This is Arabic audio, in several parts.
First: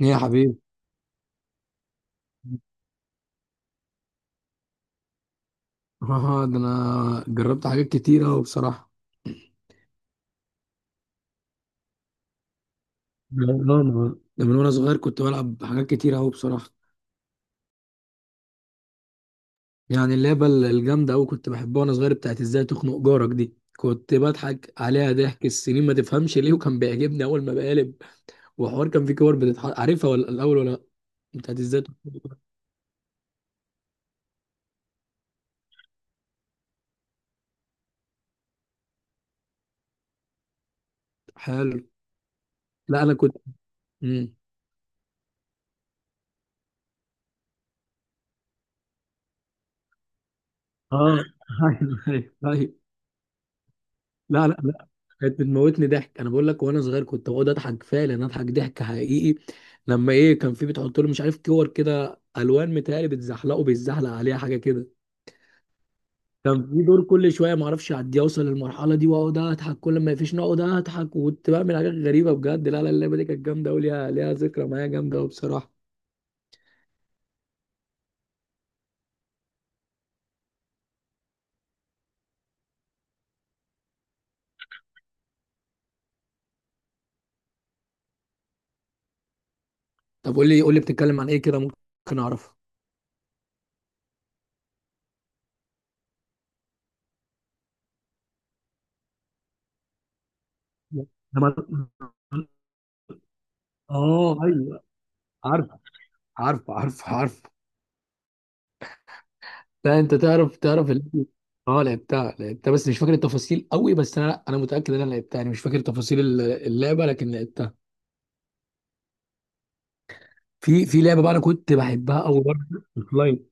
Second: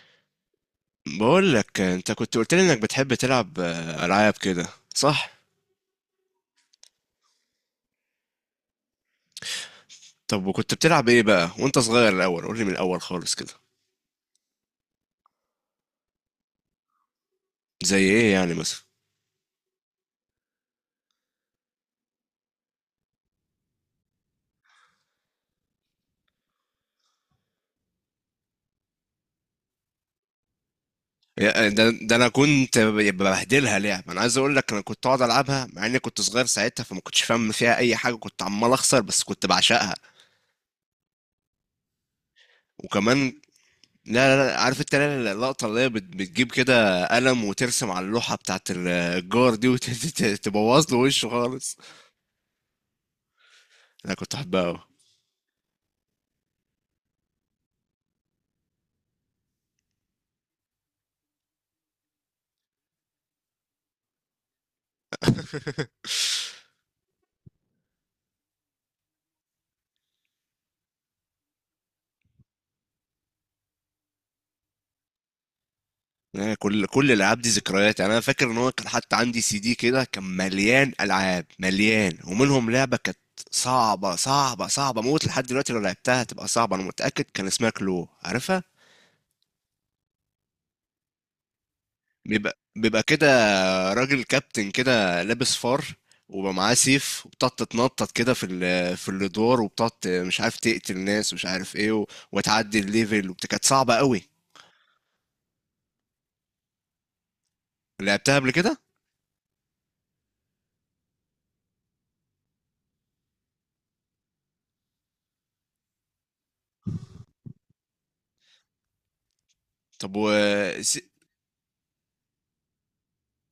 ايه يا حبيبي؟ بقول لك انت كنت قلت لي انك بتحب تلعب العاب كده، صح؟ اه ده انا جربت حاجات كتير اوي بصراحه. اه طب وكنت بتلعب ايه بقى وانت صغير؟ الاول قول لي من الاول خالص كده. ده من وانا صغير كنت بلعب حاجات كتير اوي بصراحه. زي ايه يعني مثلا؟ يعني اللعبه الجامده اوي كنت بحبها وانا صغير، بتاعت ازاي تخنق جارك، دي كنت بضحك عليها ضحك السنين، ما تفهمش ليه، وكان بيعجبني اول ما بقلب. وحوار كان في كور بتتحط، عارفها ولا الاول ولا لأ؟ بتاعت ازاي ده تخنق. انا كنت ببهدلها لعب. انا عايز اقول لك انا كنت اقعد العبها مع اني كنت صغير ساعتها، فما كنتش فاهم فيها اي حاجه، كنت عمال اخسر بس كنت بعشقها. حلو. لا انا وكمان كنت، امم لا عارف انت اللقطه اللي هي بتجيب كده قلم وترسم على اللوحه بتاعت الجار دي وتبوظ له اه وشه خالص؟ ايوه، ايوه، أيوة. انا كنت لا لا احبها أوي. لا، كانت بتموتني ضحك، انا بقول لك وانا صغير كنت بقعد اضحك فعلا، اضحك ضحك حقيقي. لما ايه كان في بتحط له مش عارف كور كده الوان، متهيألي بتزحلقه، بيتزحلق عليها حاجه كده. كان في دور كل شويه ما اعرفش اعديه، اوصل للمرحله دي واقعد اضحك، كل ما يفيش نقعد اضحك، وكنت بعمل حاجات غريبه بجد. لا لا، اللعبه دي كانت جامده قوي، ليها ذكرى معايا جامده قوي بصراحه. يعني كل الالعاب دي ذكريات. يعني انا فاكر ان هو كان حتى عندي سي دي كده كان مليان العاب مليان، ومنهم لعبه كانت صعبه صعبه صعبه موت. لحد دلوقتي لو لعبتها هتبقى صعبه انا متاكد. كان اسمها كلو، عارفها؟ طب قول لي قول لي، بتتكلم عن ايه كده ممكن اعرفها؟ بيبقى كده راجل كابتن كده لابس فار، وبقى معاه سيف، وبتقعد تتنطط كده في الادوار، وبتقعد مش عارف تقتل ناس أنا ومش ما- عارف ايه، وتعدي الليفل، كانت صعبه قوي. اه، ايوه. عارف، عارف، عارف، عارف. لعبتها قبل كده؟ لا انت تعرف اللعبة. اه لعبتها بس مش فاكر التفاصيل قوي، بس انا، لا انا متاكد ان انا لعبتها، يعني مش فاكر تفاصيل اللعبه، لكن لعبتها. طب و في لعبه بقى انا كنت بحبها قوي برضه، اونلاين،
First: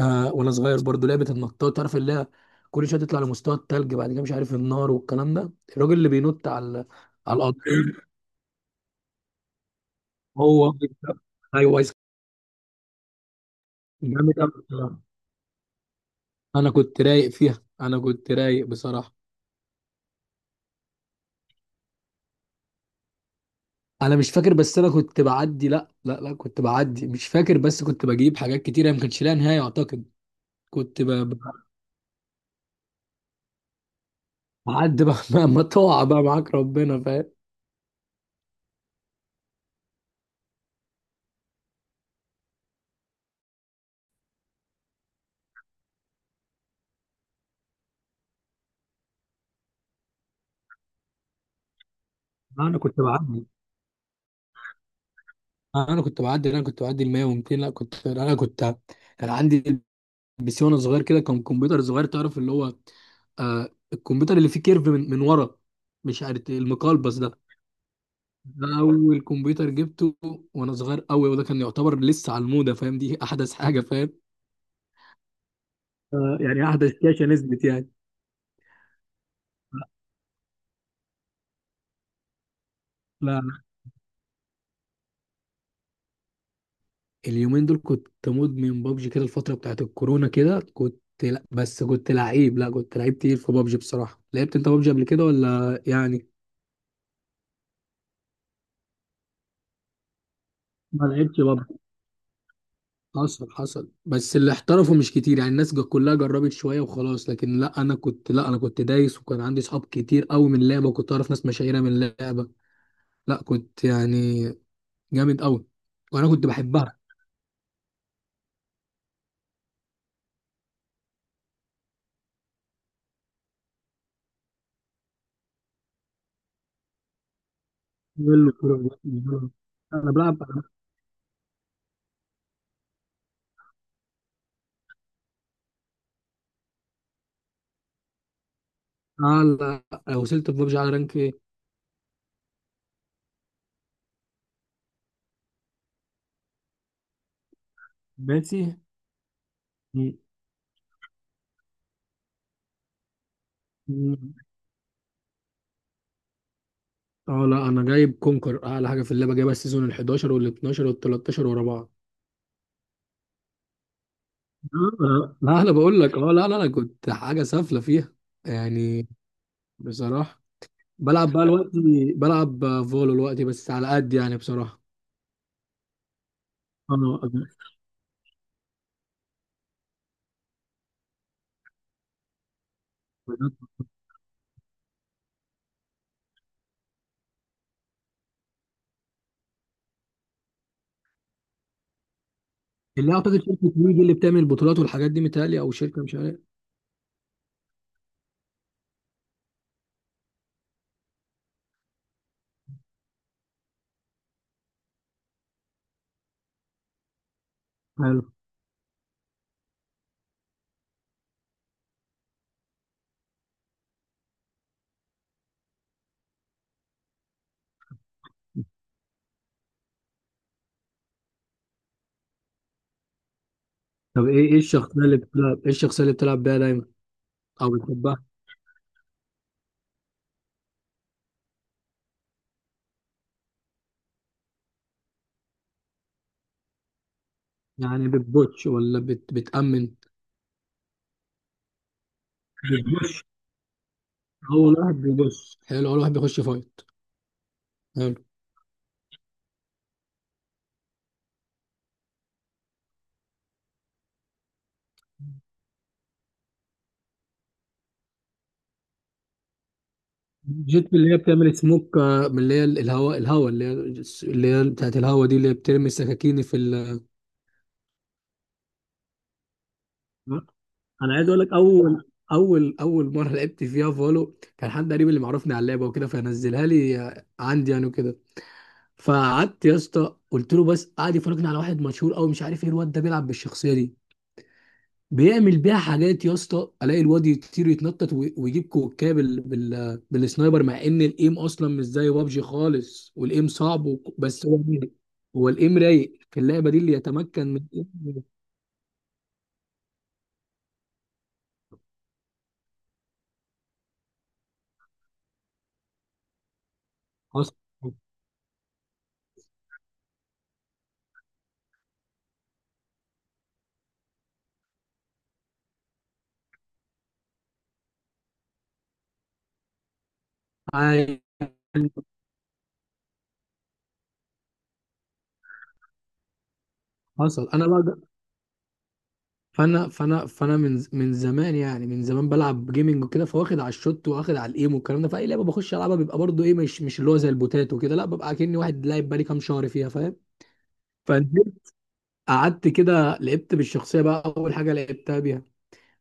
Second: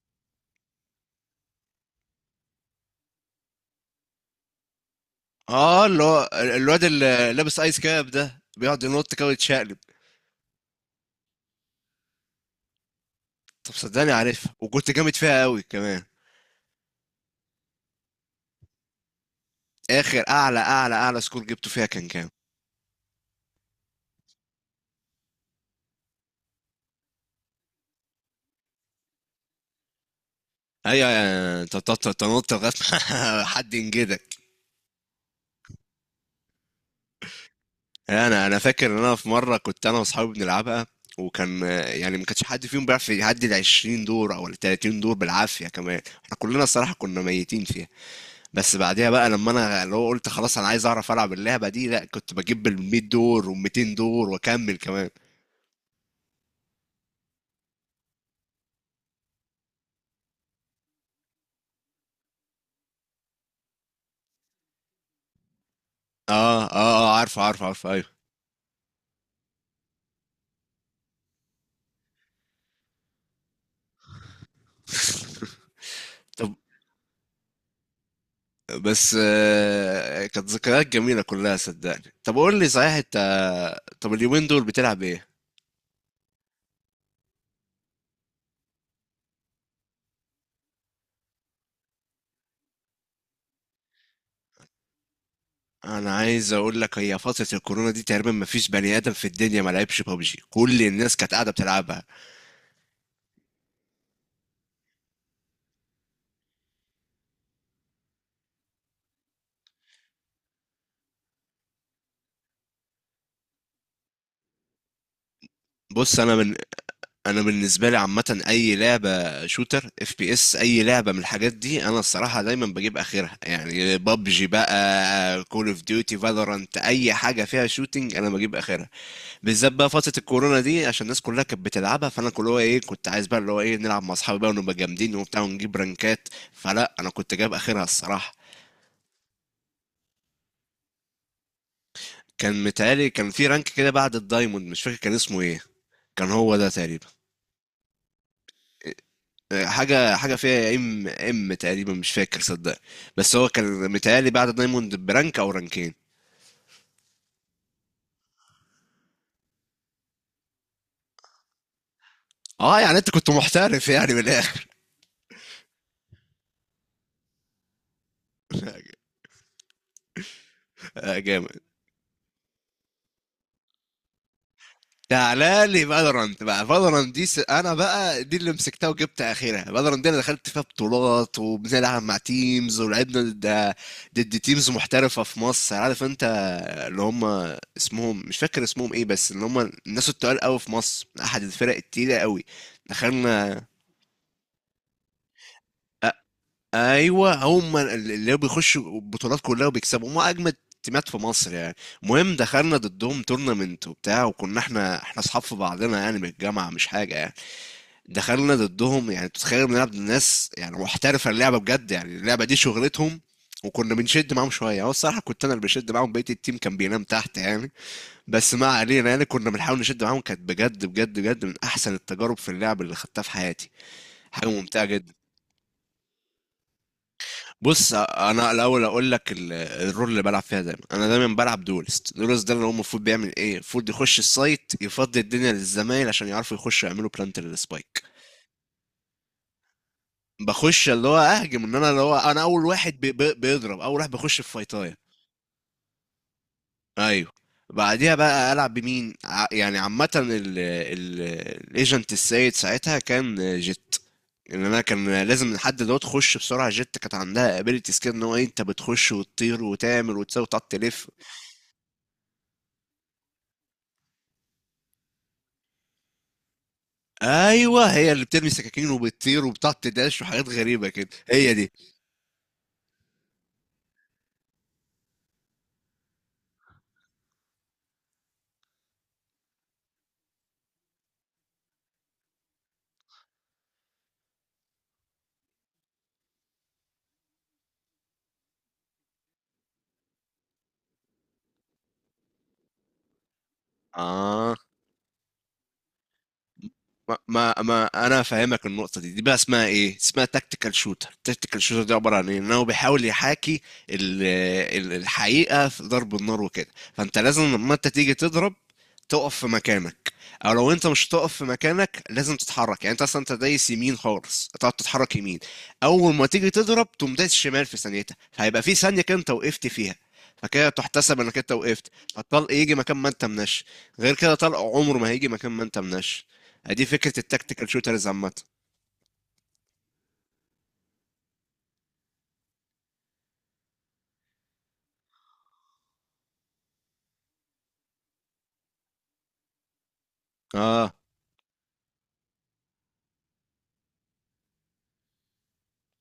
آه، وانا صغير برضه، لعبه النطاط، تعرف اللي هي كل شويه تطلع لمستوى التلج بعد كده مش عارف النار والكلام ده. اه، الراجل اللي اللي هو بينط الواد على اللي لابس ايس القطر. كاب ده بيقعد ينط كده ويتشقلب؟ هو. ايوه، طب صدقني جامد قوي عارفها، وكنت بصراحة. جامد فيها قوي كمان. انا كنت رايق فيها، انا كنت رايق بصراحه. اخر اعلى سكور جبته فيها كان كام؟ انا مش فاكر، بس انا كنت بعدي، لا لا لا كنت بعدي، مش فاكر بس كنت بجيب حاجات كتيره ما كانش لها نهايه اعتقد. كنت ايوه، يعني انت بتقعد تنط لغايه ما حد ينجدك. بعدي بقى. ما تقع بقى معاك، ربنا فاهم. انا فاكر ان انا في مره كنت انا واصحابي بنلعبها، وكان يعني ما كانش حد فيهم بيعرف يعدي ال 20 دور او ال 30 دور بالعافيه، كمان احنا كلنا الصراحه كنا ميتين فيها. بس بعديها بقى لما انا اللي هو قلت خلاص انا عايز اعرف العب اللعبه دي، لا كنت بجيب لا، ال انا 100 كنت بعدي، دور وال 200 دور واكمل كمان. انا كنت بعدي، لا، انا كنت بعدي ال 100 و200. لا كنت، انا كنت، كان عندي بي سي وانا صغير كده، كان كمبيوتر صغير تعرف اللي هو، آه الكمبيوتر اللي فيه كيرف من، ورا، مش عارف اه اه المقلبس اه عارف ده. عارف عارف ايوه. ده اول كمبيوتر جبته وانا صغير قوي، وده كان يعتبر لسه على الموضه فاهم، دي احدث حاجه فاهم. آه، طب يعني قاعدة الشاشة نزلت يعني. بس كانت ذكريات جميله كلها، صدقني. طب قول لي صحيح انت، لا. طب اليومين دول بتلعب ايه؟ اليومين دول كنت مدمن بابجي كده، الفترة بتاعت الكورونا كده كنت، لا بس كنت لعيب، لا كنت لعيب تقيل في بابجي بصراحة. لعبت انت بابجي قبل كده ولا انا يعني؟ عايز اقول لك هي فتره الكورونا دي تقريبا ما فيش بني ادم في الدنيا ما لعبش ببجي، كل ما الناس كانت لعبتش قاعده بابجي بتلعبها. حصل، حصل، بس اللي احترفوا مش كتير يعني، الناس كلها جربت شوية وخلاص، لكن لا انا كنت، لا انا كنت دايس، وكان عندي صحاب كتير قوي من اللعبة وكنت اعرف ناس مشاهيرة من اللعبة، لا كنت يعني جامد قوي، بص وانا انا كنت من بحبها. انا بالنسبه لي عامه اي لعبه شوتر، اف بي اس، اي لعبه من الحاجات دي انا الصراحه دايما بجيب اخرها. يعني بابجي بقى، كول اوف ديوتي، فالورانت، اي حاجه فيها شوتينج انا يلا، بجيب اخرها. كورة. بالذات بقى انا فتره بلعب. الكورونا دي، عشان الناس كلها كانت بتلعبها، فانا كل هو ايه كنت عايز بقى اللي هو ايه نلعب مع اصحابي بقى ونبقى جامدين وبتاع ونجيب رانكات. فلا، انا كنت جايب اخرها الصراحه. اه. لا وصلت في ببجي على رانك ايه؟ كان متهيألي كان في رانك كده بعد الدايموند، مش فاكر كان اسمه ايه، كان هو ده تقريبا. باتي. حاجة مم. حاجة فيها ام ام تقريبا، مش فاكر صدق. بس هو كان متهيألي مم. بعد دايموند برانك او رانكين. اه لا انا جايب كونكر، اعلى حاجه في اللعبه، جايبها السيزون ال 11 وال 12 وال 13 ورا بعض. اه، يعني انت كنت محترف يعني من الاخر. آه، لا لا، انا بقول لك، اه لا لا انا كنت حاجه سافله فيها يعني بصراحه. بلعب بقى جامد. الوقت، بلعب فولو الوقت بس على قد يعني بصراحه. تعالى لي فالورانت بقى، فالورانت دي اه انا بقى دي اللي مسكتها وجبت اخرها. فالورانت دي انا دخلت فيها بطولات وبنلعب مع تيمز، ولعبنا ضد، ضد تيمز محترفه في مصر، عارف انت، اللي هم اسمهم مش فاكر اسمهم ايه، بس اللي هم الناس التقال قوي في مصر، احد الفرق التقيله قوي. اللي اعتقد دخلنا، شركه ويجي اللي بتعمل البطولات والحاجات دي متهيألي، او شركه مش عارف. ايوه هم اللي بيخشوا البطولات كلها وبيكسبوا، هم اجمد تيمات في مصر يعني. المهم دخلنا ضدهم تورنمنت وبتاع، وكنا احنا اصحاب في بعضنا يعني من الجامعه، مش حاجه يعني. حلو. دخلنا ضدهم، يعني تتخيل بنلعب ضد ناس يعني محترفه اللعبه بجد، يعني اللعبه دي شغلتهم. وكنا بنشد معاهم شويه، هو الصراحه كنت انا اللي بشد معاهم، بقيه التيم كان بينام تحت يعني. بس ما علينا، يعني كنا بنحاول نشد معاهم. كانت بجد بجد بجد من احسن التجارب في اللعب اللي خدتها في حياتي. طب حاجه ايه، ايه ممتعه الشخصيه جدا. اللي بتلعب، ايه الشخصيه اللي بتلعب بيها دايما او بص بتحبها؟ انا الاول اقول لك الرول اللي بلعب فيها دايما. انا دايما بلعب دولست. دولست ده اللي هو المفروض بيعمل ايه؟ المفروض يخش السايت يفضي الدنيا للزمايل عشان يعرفوا يخشوا يعملوا بلانت يعني للسبايك. بتبوتش ولا بتأمن؟ بخش اللي هو اهجم، ان انا اللي هو انا اول واحد بي بتبوش. بي بيضرب، اول واحد بخش في اول فايتايه. واحد بيبص. حلو. اول واحد بيخش فايت. ايوه. بعديها حلو. بقى العب بمين، يعني عامه، الايجنت السيد ساعتها كان جيت، ان انا كان لازم لحد دوت تخش بسرعه. جت كانت عندها ابيلتيز كده ان هو انت بتخش وتطير وتعمل وتساوي وتقعد جيت تلف. اللي هي بتعمل سموك، آه، من اللي هي الهواء، الهواء اللي هي، اللي هي بتاعت الهواء دي، اللي هي بترمي السكاكين في ايوه، هي اللي بترمي سكاكين وبتطير وبتقعد تداش وحاجات غريبه كده، انا عايز اقول هي لك، دي. اول مره لعبت فيها فولو، كان حد قريب اللي معرفني على اللعبه وكده، فنزلها لي عندي يعني وكده. فقعدت يا اسطى، قلت له بس، قعد يفرجني على واحد مشهور قوي مش عارف ايه، الواد ده بيلعب بالشخصيه دي، بيعمل بيها حاجات يا اسطى، الاقي الواد يطير، يتنطط ويجيب كوكايه بالسنايبر، مع ان الايم اصلا مش زي بابجي خالص، والايم صعب بس اه هو رايق. هو الايم رايق في اللعبه دي اللي يتمكن من ما انا الإيم. فاهمك النقطه دي. دي بقى اسمها ايه؟ اسمها تكتيكال شوتر. تكتيكال شوتر دي عباره عن ايه؟ ان هو بيحاول يحاكي ال- الحقيقه في ضرب النار وكده. فانت لازم حصل. لما انت تيجي تضرب تقف في مكانك، او لو انت مش تقف في مكانك لازم تتحرك. يعني انت اصلا انت دايس يمين خالص، تقعد تتحرك يمين، اول ما تيجي تضرب تقوم دايس شمال في ثانيتها، فهيبقى في ثانيه كده انت وقفت فيها، فكده أيوة، تحتسب انك انت وقفت، فالطلق يجي مكان ما انت مناش. غير كده طلق عمره ما هيجي مكان ما انت مناش. دي فكرة حصل. انا التكتيكال بقى شوترز عامة. فانا من زمان يعني، من زمان بلعب جيمنج وكده، فواخد على الشوت، واخد على الايم والكلام ده، فاي لعبه بخش العبها بيبقى برضو ايه، مش اللي هو زي البوتات وكده، لا ببقى كأني واحد لاعب بقالي كام شهر فيها، اه. فاهم. قعدت كده لعبت بالشخصيه بقى، اول حاجه لعبتها بيها،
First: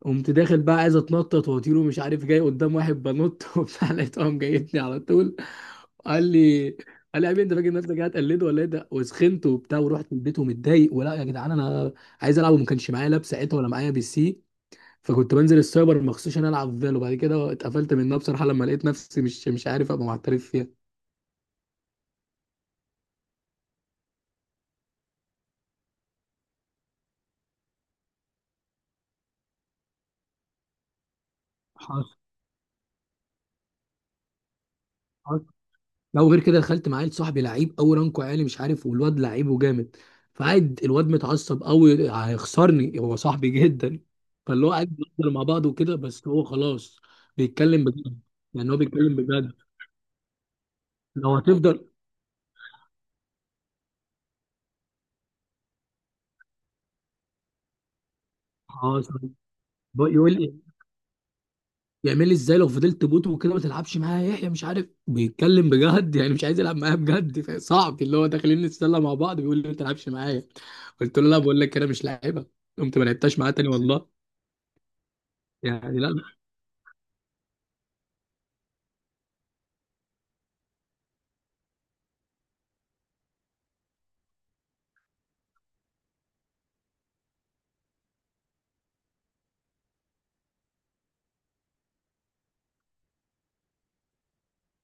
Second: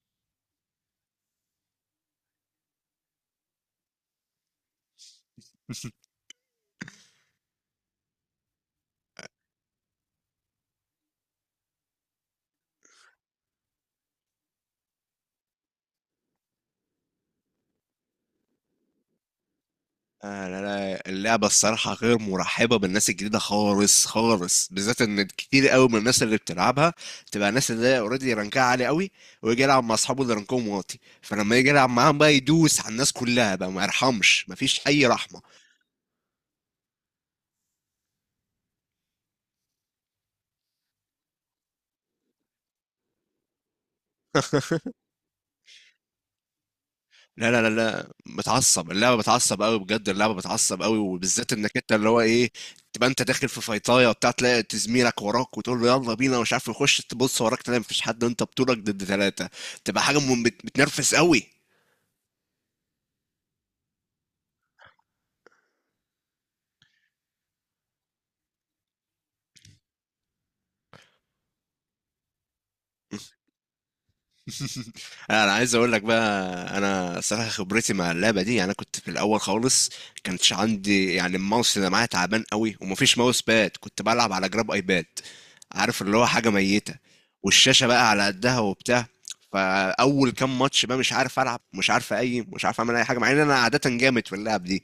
قمت داخل بقى عايز اتنطط واطير ومش عارف، جاي قدام واحد بنط وبتاع، لقيته قام جايبني على طول. قال لي قال لي يا حبيبي انت فاكر نفسك قاعد تقلد ولا ايه ده، وسخنت وبتاع ورحت البيت ومتضايق ولا يا جدعان، انا عايز العب وما كانش معايا لاب ساعتها ولا معايا بي سي، فكنت بنزل السايبر مخصوص عشان العب فالو، وبعد كده اتقفلت منها بصراحه لما لقيت نفسي مش عارف ابقى محترف آه لا فيها. لا اللعبة الصراحة غير مرحبة بالناس الجديدة خالص خالص، بالذات ان كتير قوي من الناس اللي بتلعبها تبقى الناس اللي اوريدي رانكها عالي قوي، ويجي يلعب مع اصحابه اللي رانكهم واطي، فلما يجي يلعب حصل. معاهم بقى يدوس على الناس كلها بقى، ما يرحمش، مفيش اي رحمة. لا وغير كده دخلت مع عيل صاحبي لعيب قوي، رانكو عالي مش عارف، والواد لعيب وجامد، فقعد الواد متعصب قوي هيخسرني هو صاحبي جدا. فاللي هو قاعد بنفضل مع بعض وكده بس هو خلاص لا لا لا بيتكلم لا بجد، يعني هو بتعصب، اللعبه بيتكلم بجد، بتعصب قوي بجد، اللعبه بتعصب قوي، لو وبالذات انك هتفضل انت اللي هو ايه، تبقى انت داخل في فايطايه وبتاع، تلاقي زميلك وراك وتقول له يلا بينا ومش عارف يخش، تبص وراك تلاقي مفيش حد وانت بطولك ضد خلاص. ثلاثه. تبقى حاجه يقول لي، بتنرفز قوي. يعمل لي ازاي لو فضلت بوت وكده ما تلعبش معايا يا يحيى، مش عارف بيتكلم بجد يعني مش عايز يلعب معايا بجد، صعب اللي هو داخلين نتسلى مع بعض بيقول لي ما تلعبش معايا. قلت له لا بقول لك انا مش لاعبها، قمت ما لعبتش معاه تاني والله. انا عايز اقول يعني لك لا. بقى، انا صراحه خبرتي مع اللعبه دي، يعني انا كنت في الاول خالص كانتش عندي يعني، الماوس اللي معايا تعبان قوي، ومفيش ماوس باد، كنت بلعب على جراب ايباد، عارف اللي هو حاجه ميته، والشاشه بقى على قدها وبتاع. فاول كام ماتش بقى مش عارف العب، مش عارف اي، مش عارف اعمل اي حاجه، مع ان انا عاده جامد في اللعب دي.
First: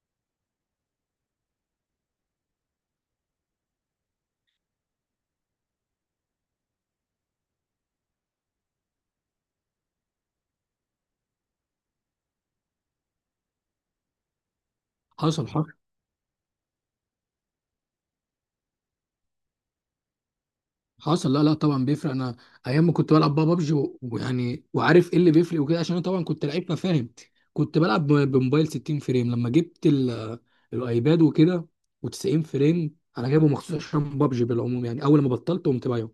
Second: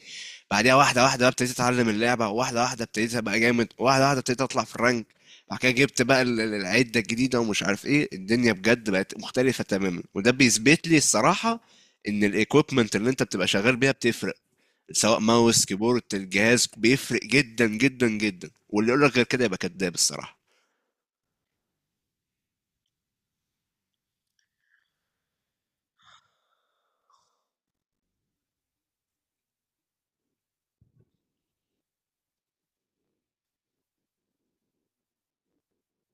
بعديها واحده واحده بقى ابتديت اتعلم اللعبه، واحده واحده ابتديت ابقى جامد، واحده واحده ابتديت اطلع في الرانك. بعد كده جبت بقى العدة الجديدة ومش عارف ايه، الدنيا بجد بقت مختلفة تماما، وده بيثبت لي الصراحة ان الايكويبمنت اللي انت بتبقى شغال بيها بتفرق، سواء حصل، ماوس، حصل كيبورد، الجهاز، بيفرق جدا جدا جدا، واللي يقول لك غير كده يبقى كذاب الصراحة. حصل. لا لا طبعا بيفرق، انا ايام ما كنت بلعب بقى بابجي ويعني، وعارف ايه اللي بيفرق وكده عشان انا طبعا كنت لعيب مفاهم، كنت بلعب بموبايل 60 فريم، لما جبت الايباد وكده و90 فريم، انا جايبه مخصوص عشان بابجي بالعموم يعني، اول ما بطلت قمت بايعه.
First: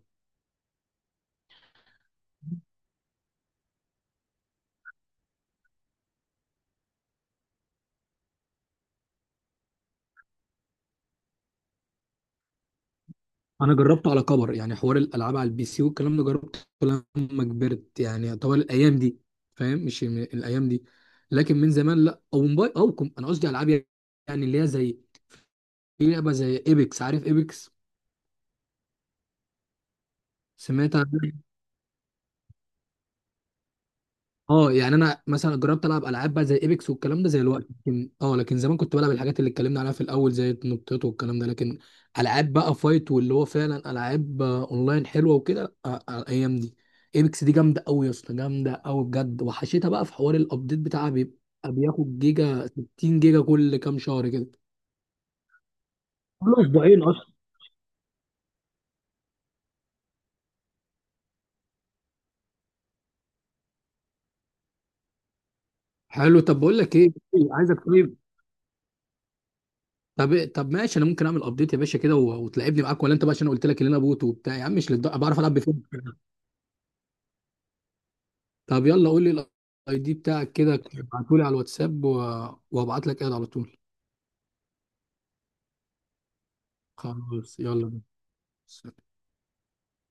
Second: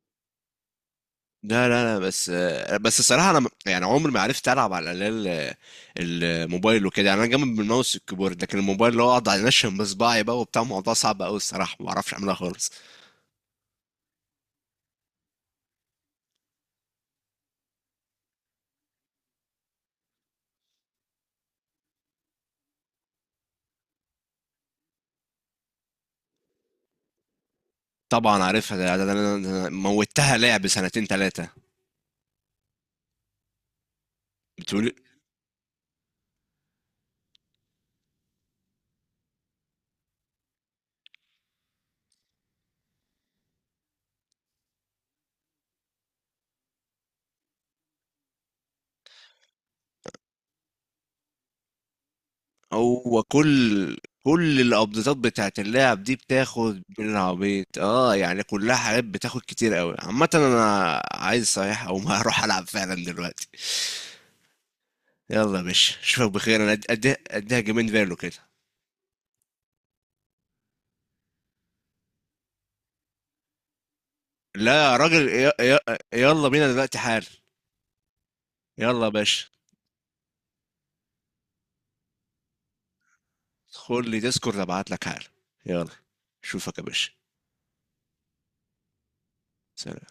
لا بس بس الصراحة انا يعني عمري ما عرفت العب على الأقل الموبايل وكده، يعني انا جامد بالماوس والكيبورد لكن الموبايل اللي هو اقعد انشن بصباعي بقى وبتاع، الموضوع صعب قوي الصراحة، ما بعرفش اعملها خالص. انا جربته على كبر يعني، حوار الالعاب على البي سي والكلام ده جربته لما كبرت يعني، طوال الايام دي فاهم، مش م- الايام دي، لكن من زمان لا او موبايل او كم، انا قصدي العاب يعني اللي هي زي، في لعبه زي ايبكس، عارف ايبكس؟ طبعا عارفها، موتها لعب سمعت سنتين عن إيه؟ ثلاثة. اه بتقول، يعني انا مثلا جربت العب العاب بقى زي ايبكس والكلام ده زي الوقت، لكن اه لكن زمان كنت بلعب الحاجات اللي اتكلمنا عليها في الاول زي النطيط والكلام ده، لكن العاب بقى فايت واللي هو فعلا العاب، آه، اونلاين حلوه وكده، آه، آه، الايام دي ايبكس دي جامده قوي يا اسطى، جامده قوي بجد. وحشيتها بقى في حوار الابديت بتاعها، بيبقى بياخد جيجا، 60 هو جيجا كل كل كام شهر كده، كل الابديتات بتاعت اللاعب دي كل بتاخد اسبوعين اصلا. بالعبيط، اه، يعني كلها حاجات بتاخد كتير قوي عامة. انا عايز صحيح او ما هروح العب فعلا دلوقتي. يلا يا باشا اشوفك حلو. بخير، طب انا بقول أد- لك ايه، أديها اديها عايزك جيمين فيرلو طيب. كده. طب إيه، طب ماشي انا ممكن اعمل ابديت يا باشا كده و- وتلعبني معاك ولا انت بقى عشان أنا قلت لك ان انا بوت وبتاع، يا لا عم مش يا للدرجه، راجل، بعرف العب بفين. يلا بينا دلوقتي حال. طب يلا يا يلا قول لي باشا. الاي دي بتاعك كده ابعتهولي على الواتساب و... وابعت لك ايد على طول. خد لي ديسكورد، ابعت لك حال. يلا، اشوفك يا باشا. خلاص يلا بينا. سلام.